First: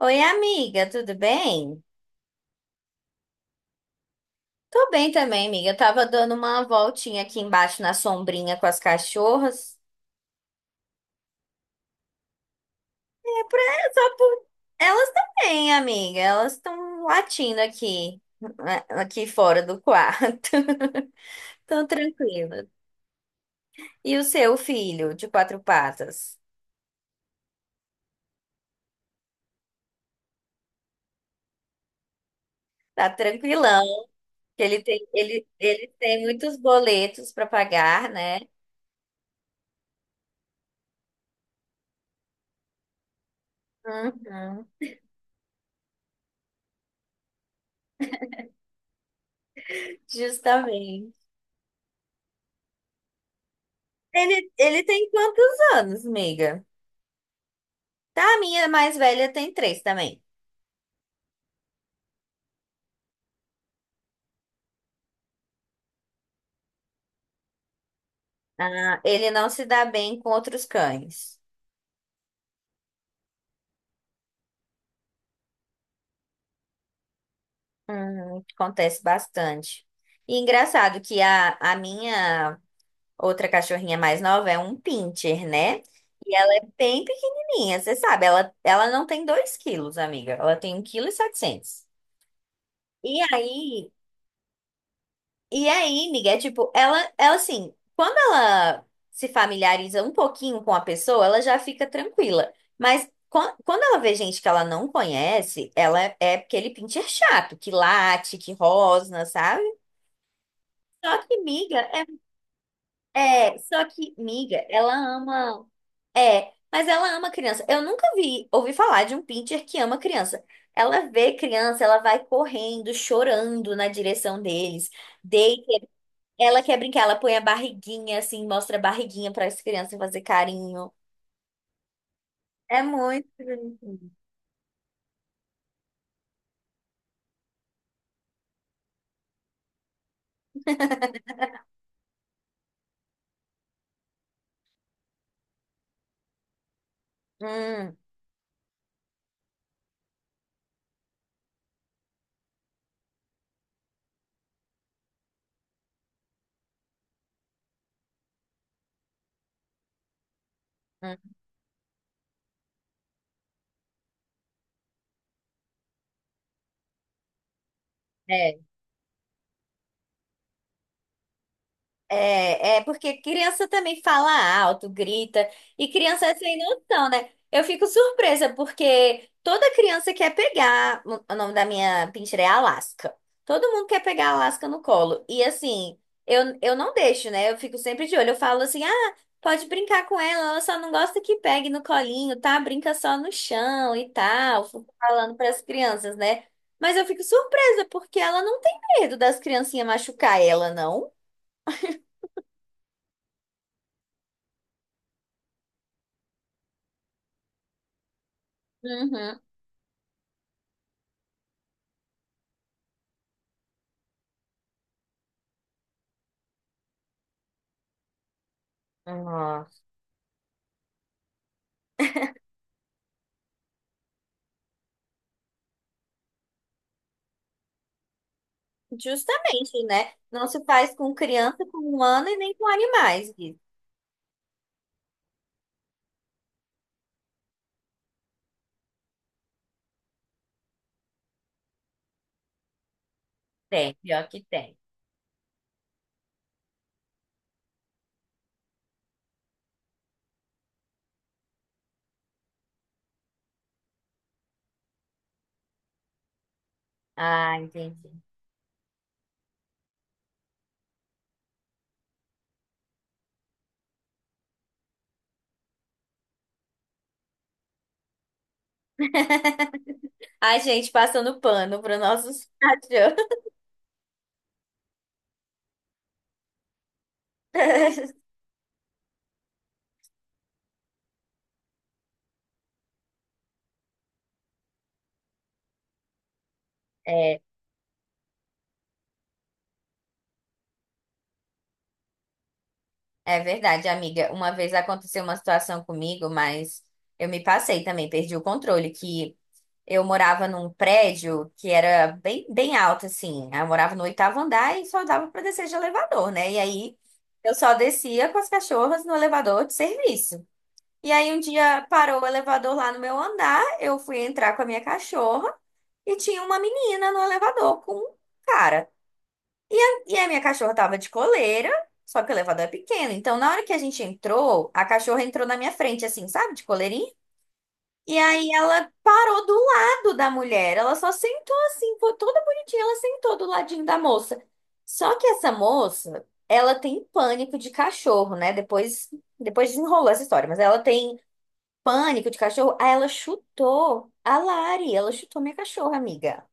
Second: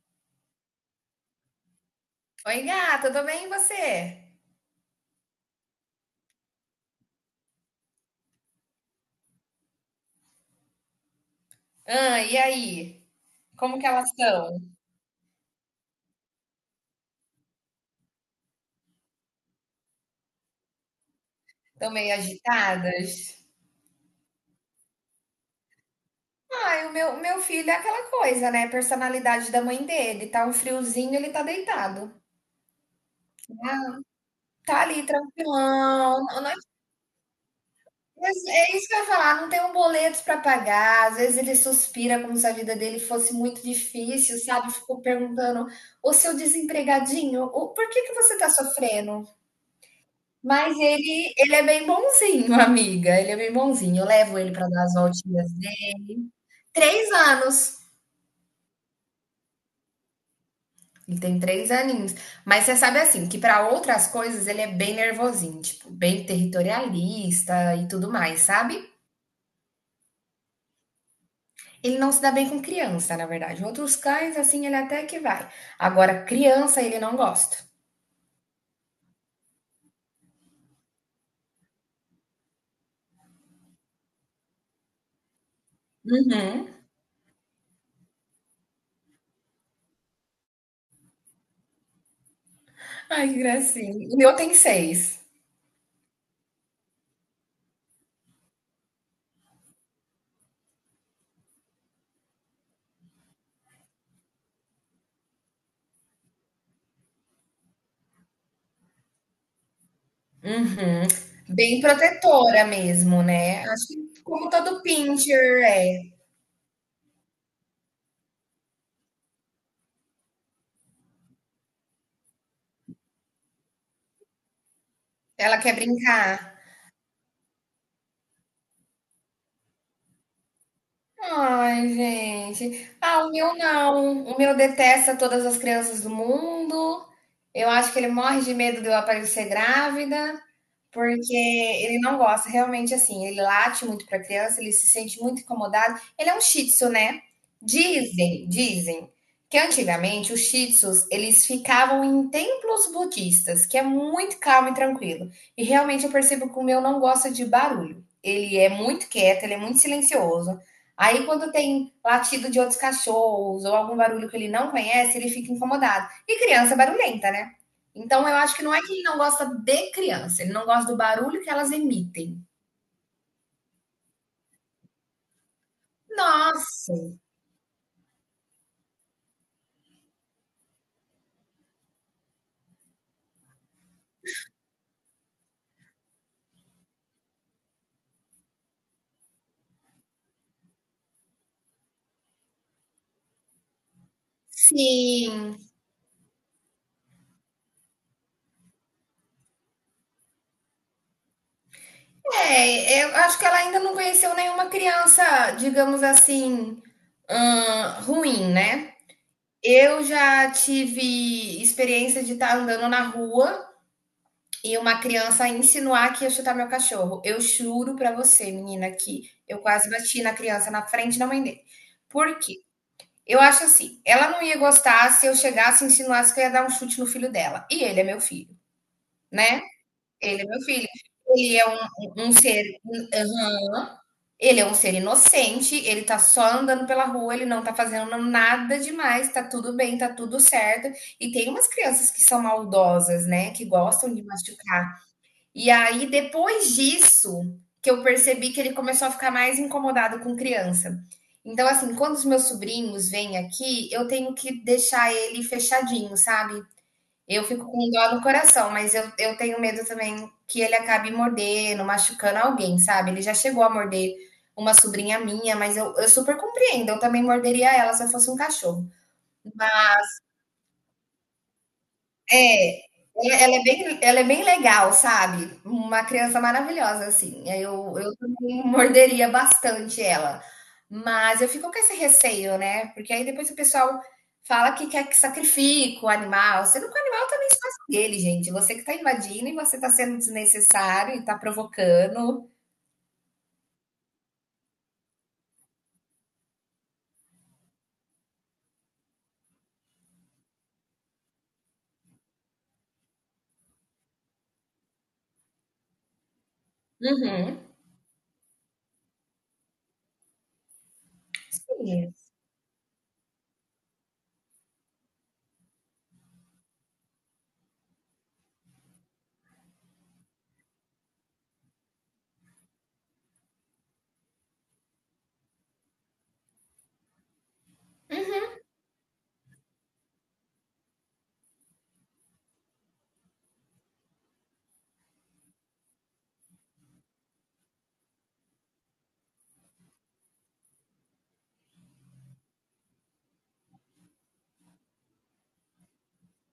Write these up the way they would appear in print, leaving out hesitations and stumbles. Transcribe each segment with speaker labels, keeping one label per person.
Speaker 1: Oi, amiga, tudo bem?
Speaker 2: Oi, gata, tudo bem e você?
Speaker 1: Tô bem também, amiga. Eu tava dando uma voltinha aqui embaixo na sombrinha com as cachorras.
Speaker 2: Ah, e aí?
Speaker 1: É pra,
Speaker 2: Como que elas
Speaker 1: só por...
Speaker 2: estão?
Speaker 1: Elas também, amiga. Elas estão latindo aqui, né, aqui fora do quarto. Tão
Speaker 2: Estão meio
Speaker 1: tranquila.
Speaker 2: agitadas?
Speaker 1: E o seu filho de quatro patas?
Speaker 2: Ai, meu filho é aquela coisa, né? Personalidade da mãe dele. Tá um friozinho, ele tá deitado.
Speaker 1: Tá tranquilão. Que Ele
Speaker 2: Tá ali,
Speaker 1: tem, ele tem
Speaker 2: tranquilão.
Speaker 1: muitos boletos pra pagar,
Speaker 2: Mas
Speaker 1: né?
Speaker 2: é isso que eu ia falar, não tem um boleto pra pagar. Às vezes ele suspira como se a vida dele fosse muito difícil,
Speaker 1: Uhum,
Speaker 2: sabe? Ficou perguntando, ô seu desempregadinho, por que que você tá sofrendo? Mas
Speaker 1: justamente.
Speaker 2: ele é bem bonzinho, amiga, ele é bem bonzinho. Eu levo
Speaker 1: Ele,
Speaker 2: ele para
Speaker 1: ele
Speaker 2: dar as
Speaker 1: tem
Speaker 2: voltinhas
Speaker 1: quantos
Speaker 2: dele.
Speaker 1: anos, amiga?
Speaker 2: 3 anos,
Speaker 1: Tá, a minha mais velha tem 3 também.
Speaker 2: ele tem 3 aninhos. Mas você sabe, assim, que para outras coisas ele é bem nervosinho, tipo, bem territorialista e tudo mais, sabe.
Speaker 1: Ah, ele não se dá bem com outros cães.
Speaker 2: Ele não se dá bem com criança, na verdade. Outros cães, assim, ele até que vai. Agora criança, ele não gosta.
Speaker 1: Acontece bastante. E engraçado que a minha outra cachorrinha mais nova é um pincher, né? E ela é
Speaker 2: Uhum.
Speaker 1: bem pequenininha, você sabe. Ela não tem 2 kg, amiga. Ela tem um quilo e setecentos. E
Speaker 2: Ai, que
Speaker 1: aí,
Speaker 2: gracinha. O meu tem 6.
Speaker 1: E aí, Miguel, tipo, ela assim, quando ela se familiariza um pouquinho com a pessoa, ela já fica tranquila. Mas quando ela vê gente que ela não conhece, ela é aquele pincher chato, que late, que rosna, sabe?
Speaker 2: Uhum.
Speaker 1: Só que miga
Speaker 2: Bem
Speaker 1: é,
Speaker 2: protetora mesmo, né.
Speaker 1: só
Speaker 2: Acho
Speaker 1: que
Speaker 2: que como
Speaker 1: miga,
Speaker 2: todo
Speaker 1: ela
Speaker 2: pincher
Speaker 1: ama,
Speaker 2: é.
Speaker 1: é, mas ela ama criança. Eu nunca vi, ouvi falar de um pincher que ama criança. Ela vê criança, ela vai correndo, chorando na direção deles.
Speaker 2: Ela
Speaker 1: Deita,
Speaker 2: quer brincar.
Speaker 1: ela quer brincar, ela põe a barriguinha assim, mostra a barriguinha para as crianças fazer carinho.
Speaker 2: Ai,
Speaker 1: É
Speaker 2: gente. Ah,
Speaker 1: muito
Speaker 2: o meu
Speaker 1: bonitinho.
Speaker 2: não. O meu detesta todas as crianças do mundo. Eu acho que ele morre de medo de eu aparecer grávida. Porque ele não gosta, realmente assim, ele late muito para a criança, ele se sente muito incomodado. Ele é um shih tzu, né?
Speaker 1: Hum,
Speaker 2: Dizem que antigamente os shih tzus, eles ficavam em templos budistas, que é muito calmo e tranquilo. E realmente eu percebo que o meu não gosta de barulho. Ele é muito quieto, ele é muito silencioso. Aí
Speaker 1: hum,
Speaker 2: quando tem latido de outros cachorros ou algum barulho que ele não conhece, ele fica incomodado. E criança é barulhenta, né? Então, eu acho
Speaker 1: é.
Speaker 2: que não é que ele não gosta de criança, ele não gosta do barulho que elas emitem.
Speaker 1: É, é porque criança também fala alto, grita, e criança é sem
Speaker 2: Nossa,
Speaker 1: noção, né? Eu fico surpresa, porque toda criança quer pegar. O nome da minha pincher é Alaska. Todo mundo quer pegar a Alaska no colo. E assim, eu não deixo, né? Eu fico sempre de olho. Eu falo assim: ah, pode brincar com ela, ela só não gosta que pegue no colinho, tá? Brinca só no chão e tal. Fico falando para
Speaker 2: sim.
Speaker 1: as crianças, né? Mas eu fico surpresa, porque ela não tem medo das criancinhas machucar ela, não.
Speaker 2: É, eu acho que ela ainda não conheceu nenhuma criança, digamos assim, ruim, né?
Speaker 1: Uhum.
Speaker 2: Eu já tive experiência de estar andando na rua e uma criança insinuar que ia chutar meu cachorro. Eu juro pra você, menina, que eu
Speaker 1: Nossa.
Speaker 2: quase bati na criança na frente da mãe dele. Por quê? Eu acho assim, ela não ia gostar se eu chegasse e insinuasse que eu ia dar um chute no filho dela. E ele é meu filho, né?
Speaker 1: Justamente, né?
Speaker 2: Ele é
Speaker 1: Não
Speaker 2: meu
Speaker 1: se
Speaker 2: filho.
Speaker 1: faz com criança,
Speaker 2: Ele é um,
Speaker 1: com
Speaker 2: um-
Speaker 1: humano
Speaker 2: um
Speaker 1: e nem
Speaker 2: ser,
Speaker 1: com animais, Gui.
Speaker 2: aham, ele é um ser inocente, ele tá só andando pela rua, ele não tá fazendo nada demais, tá tudo bem, tá tudo certo. E tem umas crianças que são maldosas, né, que
Speaker 1: Tem,
Speaker 2: gostam de
Speaker 1: pior que tem.
Speaker 2: machucar. E aí, depois disso, que eu percebi que ele começou a ficar mais incomodado com criança. Então, assim, quando os meus sobrinhos vêm aqui, eu tenho que deixar ele fechadinho, sabe? Eu
Speaker 1: Ah,
Speaker 2: fico com
Speaker 1: entendi.
Speaker 2: dó no coração, mas eu tenho medo também que ele acabe mordendo, machucando alguém, sabe? Ele já chegou a morder uma sobrinha minha, mas eu super compreendo, eu também morderia ela se eu fosse um cachorro.
Speaker 1: Ai, gente, passando pano para nossos
Speaker 2: É,
Speaker 1: cachorros.
Speaker 2: ela é bem legal, sabe. Uma criança maravilhosa, assim. Eu também morderia bastante ela. Mas eu fico com esse receio, né, porque aí depois o pessoal fala que quer que sacrifica o animal, sendo que o animal
Speaker 1: É,
Speaker 2: também é espaço dele, gente. Você que está invadindo e você está sendo desnecessário e está provocando.
Speaker 1: é verdade, amiga. Uma vez aconteceu uma situação comigo, mas eu me passei também, perdi o controle, que eu morava num prédio que era bem, bem alto, assim. Eu morava no oitavo andar e só dava para descer de elevador, né? E aí eu
Speaker 2: Uhum.
Speaker 1: só descia com as cachorras no elevador de serviço. E aí um dia
Speaker 2: Sim.
Speaker 1: parou o elevador lá no meu andar, eu fui entrar com a minha cachorra e tinha uma menina no elevador com um cara. E a minha cachorra tava de coleira, só que o elevador é pequeno. Então na hora que a gente entrou, a cachorra entrou na minha frente, assim, sabe, de coleirinha. E aí ela parou do lado da mulher. Ela só sentou assim, foi toda bonitinha, ela sentou do ladinho da moça. Só que essa moça, ela tem pânico de cachorro, né? Depois desenrolou essa história, mas ela tem pânico de cachorro. Aí ela chutou a Lari, ela chutou minha cachorra, amiga.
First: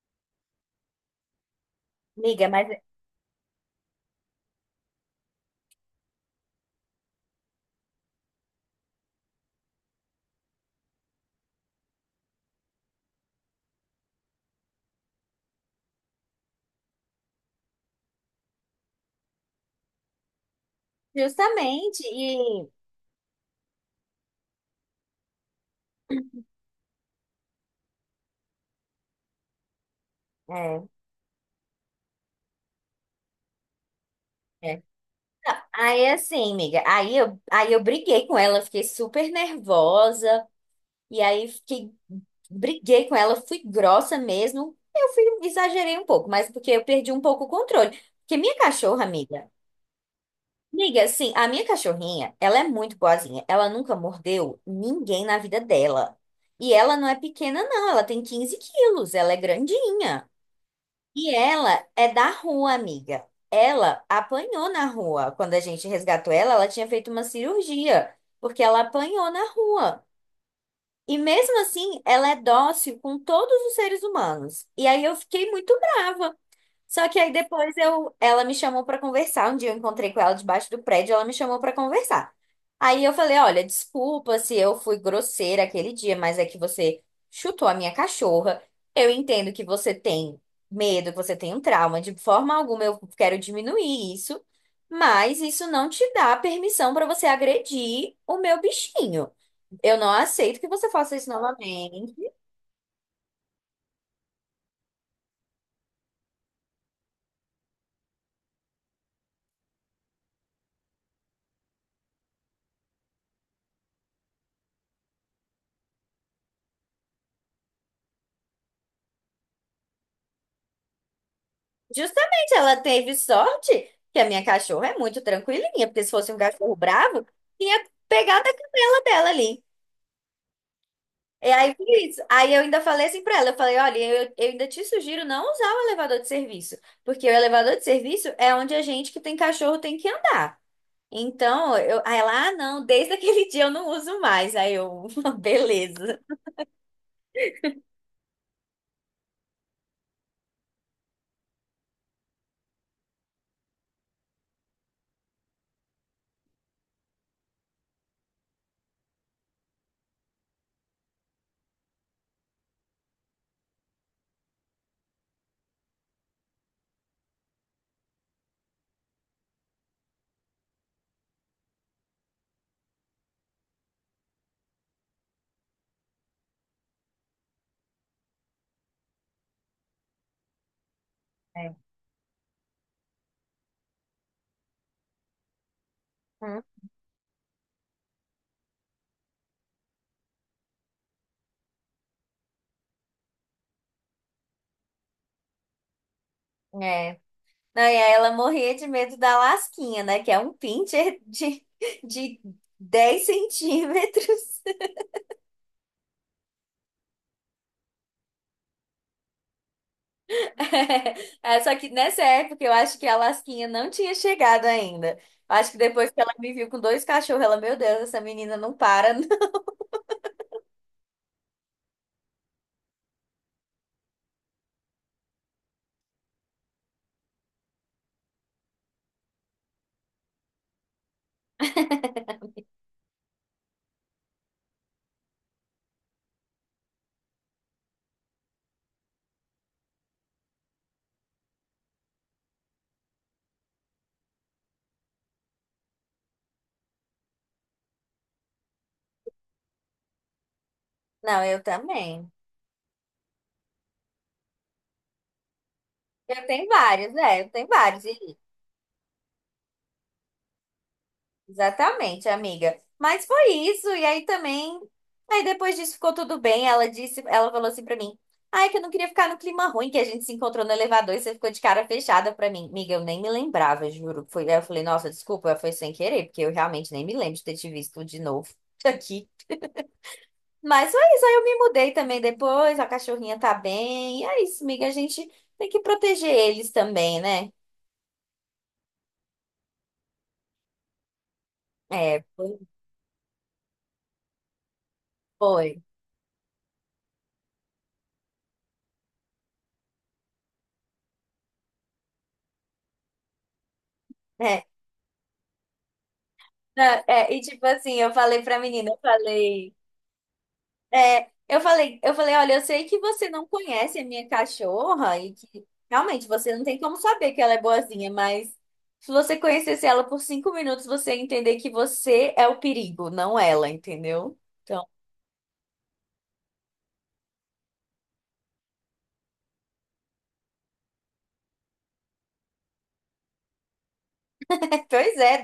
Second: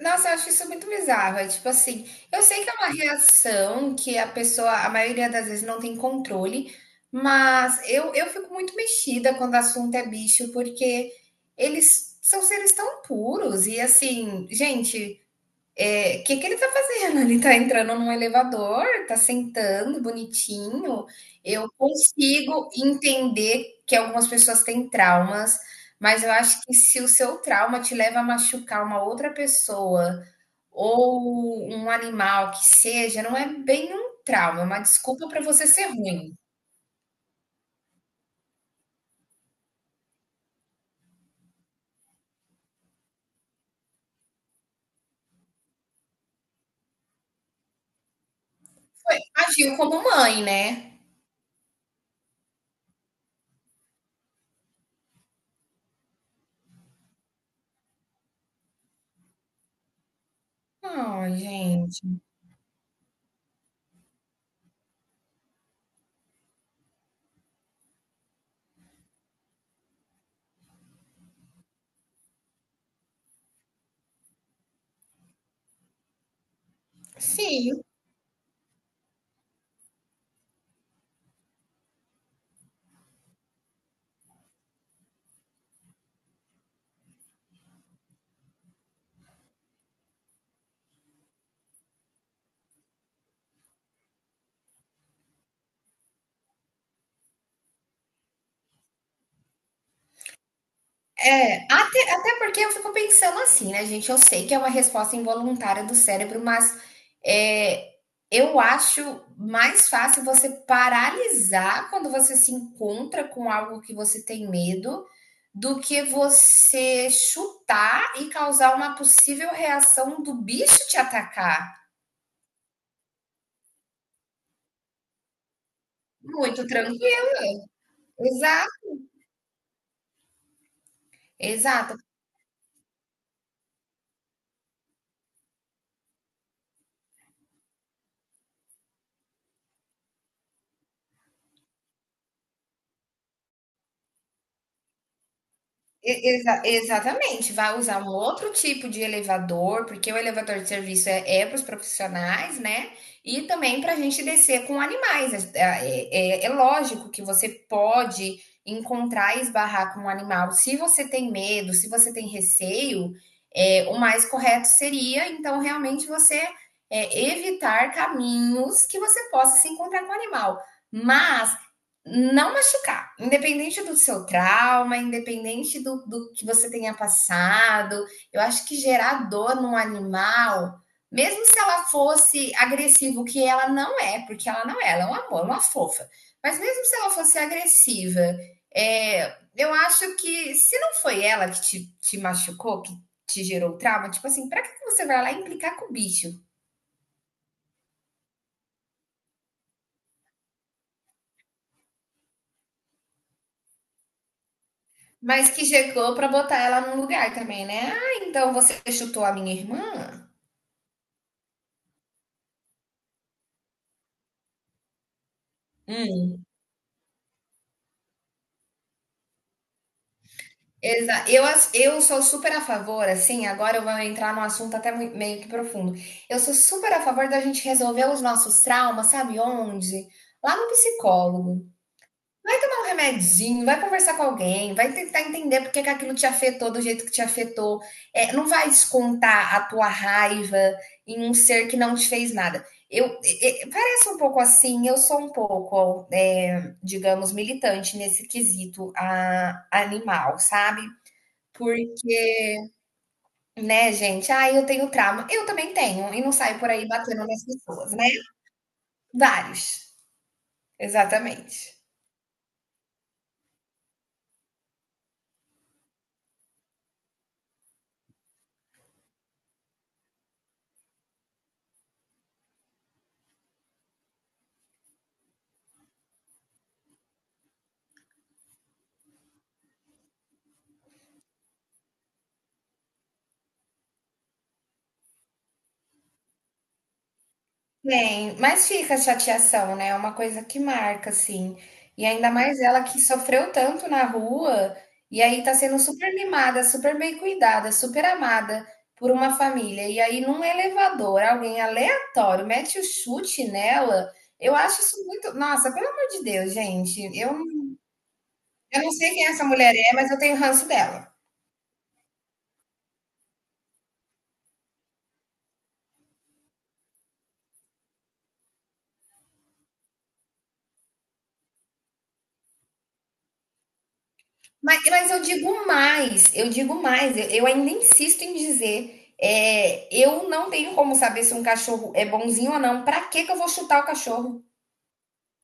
Speaker 2: Nossa, eu acho isso muito bizarro. É tipo assim, eu
Speaker 1: Amiga,
Speaker 2: sei
Speaker 1: mas
Speaker 2: que é
Speaker 1: é,
Speaker 2: uma reação que a pessoa, a maioria das vezes, não tem controle, mas eu fico muito mexida quando o assunto é bicho, porque eles são seres tão puros e assim, gente, o que que ele tá fazendo? Ele tá entrando num elevador, tá sentando bonitinho. Eu
Speaker 1: justamente, e
Speaker 2: consigo entender que algumas pessoas têm traumas, mas eu acho que se o seu trauma te leva a machucar uma outra pessoa
Speaker 1: é,
Speaker 2: ou um animal que seja, não é bem um trauma, é
Speaker 1: é.
Speaker 2: uma desculpa para
Speaker 1: Não,
Speaker 2: você ser
Speaker 1: aí
Speaker 2: ruim.
Speaker 1: assim, amiga, aí eu briguei com ela, fiquei super nervosa. E aí fiquei, briguei com ela, fui grossa mesmo. Eu fui, exagerei um pouco, mas porque eu perdi um pouco o controle. Porque minha cachorra, amiga,
Speaker 2: Agiu como mãe, né?
Speaker 1: amiga, assim, a minha cachorrinha, ela é muito boazinha. Ela nunca mordeu ninguém na vida dela. E ela não é pequena, não. Ela tem 15 kg, ela é grandinha. E
Speaker 2: Ai,
Speaker 1: ela
Speaker 2: gente.
Speaker 1: é da rua, amiga. Ela apanhou na rua. Quando a gente resgatou ela, ela tinha feito uma cirurgia, porque ela apanhou na rua. E mesmo assim, ela é dócil com todos os seres humanos. E aí eu fiquei muito brava. Só que aí depois
Speaker 2: Sim,
Speaker 1: eu, ela me chamou pra conversar. Um dia eu encontrei com ela debaixo do prédio, ela me chamou pra conversar. Aí eu falei, olha, desculpa se eu fui grosseira aquele dia, mas é que você chutou a minha cachorra. Eu entendo que você tem medo, que você tem um trauma. De forma alguma eu quero diminuir isso, mas isso não te dá permissão pra você agredir o meu bichinho. Eu não aceito que você faça isso
Speaker 2: É, até,
Speaker 1: novamente.
Speaker 2: até porque eu fico pensando assim, né, gente? Eu sei que é uma resposta involuntária do cérebro, mas é, eu acho mais fácil você paralisar quando você se encontra com algo que você tem medo do que você chutar e causar uma possível reação do bicho te atacar.
Speaker 1: Justamente, ela teve sorte que a minha cachorra é muito tranquilinha, porque se fosse um
Speaker 2: Muito
Speaker 1: cachorro bravo,
Speaker 2: tranquilo.
Speaker 1: tinha pegado a
Speaker 2: Exato,
Speaker 1: canela dela ali. E aí foi
Speaker 2: exato.
Speaker 1: isso. Aí eu ainda falei assim pra ela, eu falei, olha, eu ainda te sugiro não usar o elevador de serviço, porque o elevador de serviço é onde a gente que tem cachorro tem que andar. Então, eu, aí ela, ah, não, desde aquele dia eu não uso mais. Aí eu, beleza.
Speaker 2: Exatamente, vai usar um outro tipo de elevador, porque o elevador de serviço é, para os profissionais, né? E também para a gente descer com animais. É lógico que você pode encontrar e esbarrar com um animal. Se você tem medo, se você tem receio, o mais correto seria, então, realmente evitar caminhos que você possa se encontrar com o animal. Mas não machucar, independente do seu trauma, independente do que você tenha passado, eu acho que gerar dor num animal, mesmo se
Speaker 1: É.
Speaker 2: ela fosse agressiva, o que ela não é, porque ela não é, ela é um amor, uma fofa, mas
Speaker 1: Hum.
Speaker 2: mesmo se ela fosse agressiva, eu acho que se não foi ela que te machucou, que te gerou trauma, tipo assim, pra que você vai lá implicar com o bicho?
Speaker 1: É. Não, e aí ela morria de medo da lasquinha, né? Que é um pincher de, 10 cm.
Speaker 2: Mas que chegou pra botar ela num lugar também, né? Ah, então você chutou a minha irmã?
Speaker 1: É, só que nessa época eu acho que a lasquinha não tinha chegado ainda. Eu acho que depois que ela
Speaker 2: Hum.
Speaker 1: me viu com dois cachorros, ela, meu Deus, essa menina não para.
Speaker 2: Exa eu ass eu sou super a favor, assim, agora eu vou entrar num assunto até mui meio que profundo. Eu sou super a favor da gente resolver os nossos traumas, sabe onde? Lá no psicólogo. Vai tomar um remedinho, vai conversar com alguém, vai tentar entender por que que aquilo te afetou do jeito que te afetou. É, não vai descontar a tua raiva em um ser que não te fez nada. Parece um pouco assim, eu sou um pouco, digamos, militante nesse quesito animal, sabe?
Speaker 1: Não, eu
Speaker 2: Porque,
Speaker 1: também.
Speaker 2: né, gente, ah, eu tenho trauma. Eu também tenho, e não
Speaker 1: Eu
Speaker 2: saio
Speaker 1: tenho
Speaker 2: por aí
Speaker 1: vários,
Speaker 2: batendo
Speaker 1: né?
Speaker 2: nas
Speaker 1: Eu tenho
Speaker 2: pessoas,
Speaker 1: vários.
Speaker 2: né?
Speaker 1: E
Speaker 2: Vários, exatamente.
Speaker 1: exatamente, amiga. Mas foi isso, e aí também. Aí depois disso ficou tudo bem. Ela disse, ela falou assim pra mim: Ai, que eu não queria ficar no clima ruim que a gente se encontrou no elevador e você ficou de cara fechada pra mim. Amiga, eu nem me lembrava, juro. Foi, aí eu falei, nossa, desculpa, foi sem querer, porque eu realmente nem me lembro de ter te visto de novo aqui. Mas foi isso, aí eu me mudei também depois, a cachorrinha tá bem. E é isso, amiga. A gente tem que proteger eles também, né?
Speaker 2: Tem, mas fica a chateação, né, é uma coisa que marca, assim. E
Speaker 1: É,
Speaker 2: ainda
Speaker 1: foi.
Speaker 2: mais ela que sofreu tanto na rua, e aí tá sendo
Speaker 1: Foi.
Speaker 2: super mimada, super bem cuidada, super amada por uma família, e aí num elevador, alguém aleatório mete o chute nela, eu
Speaker 1: É.
Speaker 2: acho isso muito nossa, pelo amor de Deus,
Speaker 1: Não,
Speaker 2: gente,
Speaker 1: é,
Speaker 2: eu
Speaker 1: e tipo assim, eu falei pra
Speaker 2: eu
Speaker 1: menina,
Speaker 2: não
Speaker 1: eu
Speaker 2: sei quem essa
Speaker 1: falei,
Speaker 2: mulher é, mas eu tenho ranço dela.
Speaker 1: é, eu falei, olha, eu sei que você não conhece a minha cachorra e que realmente você não tem como saber que ela é boazinha, mas se você conhecesse ela por 5 minutos, você ia entender que você é o perigo, não ela, entendeu?
Speaker 2: Mas,
Speaker 1: Então,
Speaker 2: mas eu digo mais, eu digo mais, eu ainda insisto em dizer, eu não tenho como saber se um cachorro é bonzinho ou não. Para que que eu vou chutar o cachorro?
Speaker 1: pois é,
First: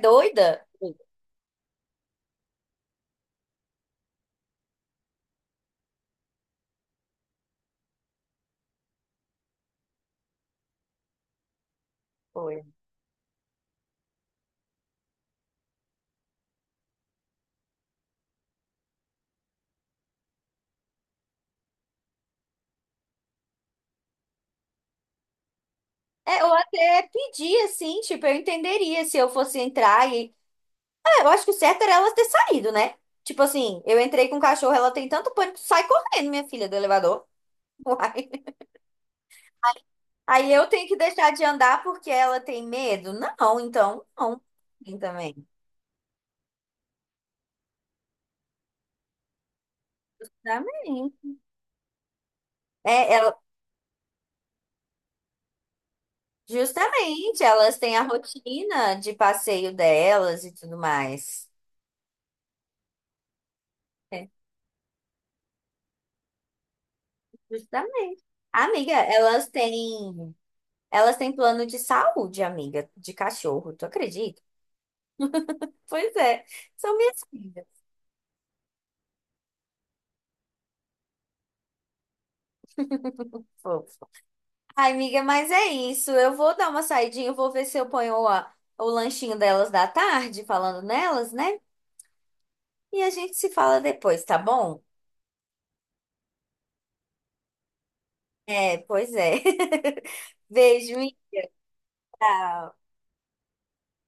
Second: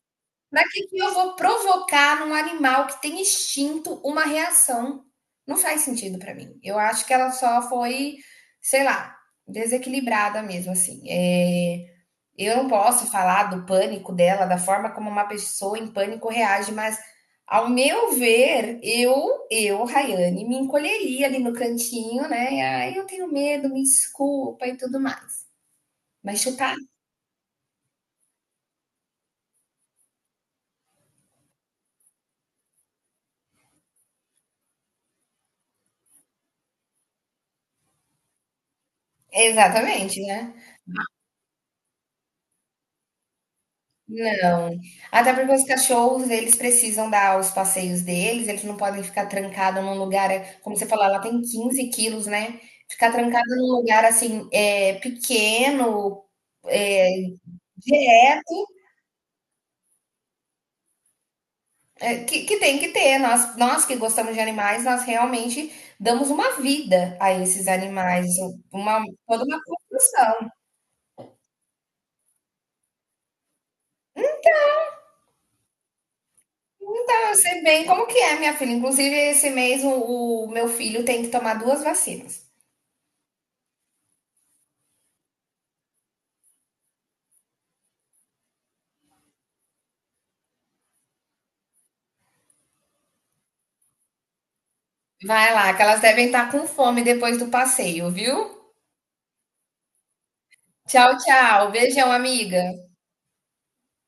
Speaker 2: Para
Speaker 1: doida.
Speaker 2: que que eu vou provocar num animal que tem instinto uma reação? Não faz sentido para mim. Eu acho que ela só foi, sei lá, desequilibrada mesmo, assim. É, eu
Speaker 1: Foi.
Speaker 2: não posso falar do pânico dela, da forma como uma pessoa em pânico reage, mas ao meu ver, eu, Rayane, me encolheria ali no cantinho, né? E, Ai, eu tenho medo, me desculpa e tudo mais. Mas
Speaker 1: É, ou
Speaker 2: chutar?
Speaker 1: até pedir, assim, tipo, eu entenderia se eu fosse entrar e eu acho que o certo era elas ter saído, né? Tipo assim, eu entrei com o cachorro, ela tem tanto pânico, sai correndo, minha filha, do elevador. Uai.
Speaker 2: Exatamente,
Speaker 1: Aí
Speaker 2: né?
Speaker 1: eu tenho que deixar de andar porque ela tem medo? Não, então não.
Speaker 2: Não.
Speaker 1: Tem.
Speaker 2: Até
Speaker 1: Também.
Speaker 2: porque os cachorros, eles precisam dar os passeios deles, eles não podem ficar trancados num lugar, como você falou,
Speaker 1: Também.
Speaker 2: ela tem 15 quilos, né? Ficar
Speaker 1: É, ela,
Speaker 2: trancada num lugar assim, pequeno, é,
Speaker 1: justamente, elas têm a
Speaker 2: direto.
Speaker 1: rotina de passeio delas e tudo mais.
Speaker 2: É, que tem que ter. Nós que
Speaker 1: É,
Speaker 2: gostamos de animais, nós realmente damos uma vida a esses
Speaker 1: justamente.
Speaker 2: animais,
Speaker 1: Amiga,
Speaker 2: toda uma construção.
Speaker 1: elas têm plano de saúde, amiga, de cachorro, tu acredita? Pois é, são
Speaker 2: Então,
Speaker 1: minhas
Speaker 2: eu sei
Speaker 1: filhas.
Speaker 2: bem como que é, minha filha. Inclusive, esse mês o meu filho tem que tomar duas vacinas.
Speaker 1: Fofas. Ai, amiga, mas é isso. Eu vou dar uma saidinha, eu vou ver se eu ponho o lanchinho delas da tarde, falando nelas, né? E a gente se fala depois, tá bom?
Speaker 2: Vai lá, que elas devem estar com fome depois do passeio, viu?
Speaker 1: É, pois é. Beijo e
Speaker 2: Tchau, tchau. Beijão, amiga.
Speaker 1: tchau.